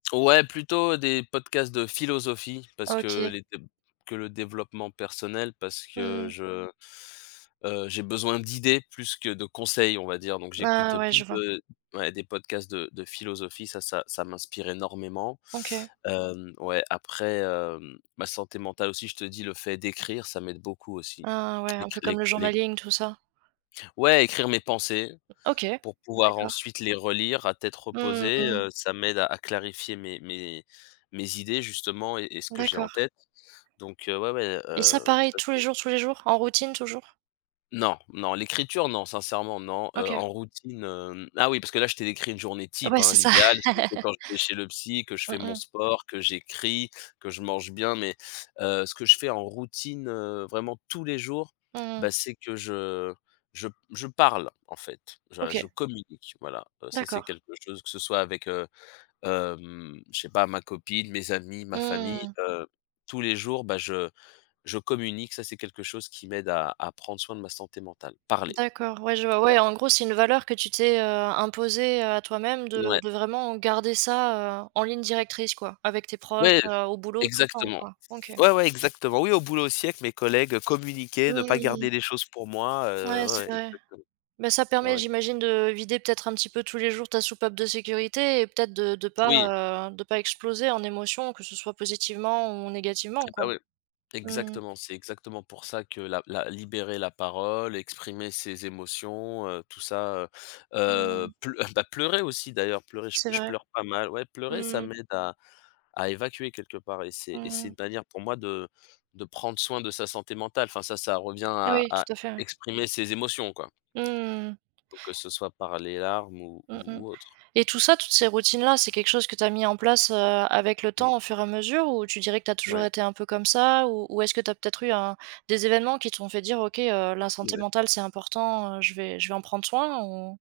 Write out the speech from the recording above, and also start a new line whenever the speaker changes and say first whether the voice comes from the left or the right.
left: Ouais plutôt des podcasts de philosophie parce que
right: OK.
left: les de que le développement personnel, parce que
right: Mmh mh.
left: je, heu, j'ai besoin d'idées plus que de conseils on va dire, donc j'écoute
right: Ah ouais,
left: plus
right: je vois.
left: de ouais des podcasts de de philosophie, ça ça ça m'inspire énormément.
right: OK.
left: Hem, ouais après, hem, ma santé mentale aussi je te dis le fait d'écrire ça m'aide beaucoup aussi.
right: Ah ouais, un peu
left: L'écri
right: comme
left: l'é
right: le
left: l'é
right: journaling tout ça.
left: Ouais écrire mes pensées
right: OK,
left: pour pouvoir
right: d'accord.
left: ensuite les relire à tête
right: Mmh
left: reposée,
right: mh.
left: heu, ça m'aide à à clarifier mes mes mes mes idées justement et et ce que j'ai en
right: D'accord.
left: tête, donc heu, ouais, ouais, et
right: Et ça
left: heu,
right: pareil
left: ça
right: tous les
left: c'est
right: jours, tous les jours, en routine toujours.
left: Non, non l'écriture non, sincèrement, non, heu,
right: OK.
left: en routine, hem, ah oui parce que là je t'ai décrit une journée type,
right: Ouais,
left: hein.
right: c'est ça.
left: L'idéal c'est quand je vais chez le psy, que je
right: Mmh
left: fais mon
right: mh.
left: sport, que j'écris, que je mange bien mais heu, ce que je fais en routine, heu, vraiment tous les jours,
right: Mmh mh.
left: bah, c'est que je je p je parle en fait, je je
right: OK.
left: communique voilà. Heu, ça c'est
right: D'accord.
left: quelque chose que ce soit avec, heu, hem, je sais pas ma copine, mes amis, ma famille,
right: Mmh.
left: heu, tous les jours, bah, je je communique, ça c'est quelque chose qui m'aide à à prendre soin de ma santé mentale, parler.
right: D'accord, ouais je vois,
left: Ouais.
right: ouais en gros c'est une valeur que tu t'es, heu, imposée, heu, à toi-même de
left: Mouais.
right: de vraiment garder ça, heu, en ligne directrice quoi, avec tes proches,
left: Ouais,
right: heu, au boulot tout le temps
left: exactement.
right: quoi. OK.
left: Ouais, ouais exactement, oui au boulot aussi avec mes collègues communiquer, ne pas
right: Mmh.
left: garder les choses pour moi,
right: Ouais
left: heu, ouais,
right: c'est
left: ouais
right: vrai,
left: exactement.
right: mais ça
left: Ouais,
right: permet
left: ouais.
right: j'imagine de vider, peut-être, un petit peu tous les jours ta soupape de sécurité et peut-être de de pas,
left: Oui.
right: heu, de pas exploser en émotions que ce soit positivement ou négativement
left: Et bah,
right: quoi,
left: oui.
right: mmh mh.
left: Exactement, c'est exactement pour ça que la la libérer la parole, heu, exprimer ses émotions, heu, tout ça, heu, heu,
right: Mmh.
left: ple et beh, pleurer aussi d'ailleurs pleurer j
right: C'est
left: je
right: vrai.
left: pleure pas mal ouais pleurer ça m'aide à à évacuer quelque part et c'est, et
right: Mmh
left: c'est
right: mh.
left: une manière pour moi de de prendre soin de sa santé mentale, enfin ça ça revient à
right: Oui
left: à
right: tout à fait, ouais.
left: exprimer ses émotions, quoi.
right: Mmh.
left: Que ce soit par les larmes ou
right: Mmh mh
left: ou ou autre.
right: et tout ça, toutes ces routines-là, c'est quelque chose que tu as mis en place, heu, avec le
left: Mmh.
right: temps au fur et à mesure ou tu dirais que tu as toujours
left: Ouais.
right: été un peu comme ça? Ou ou est-ce que tu as peut-être eu un des événements qui t'ont fait dire: «OK, heu, la santé
left: Ouais.
right: mentale c'est important, heu, je vais je vais en prendre soin», ou?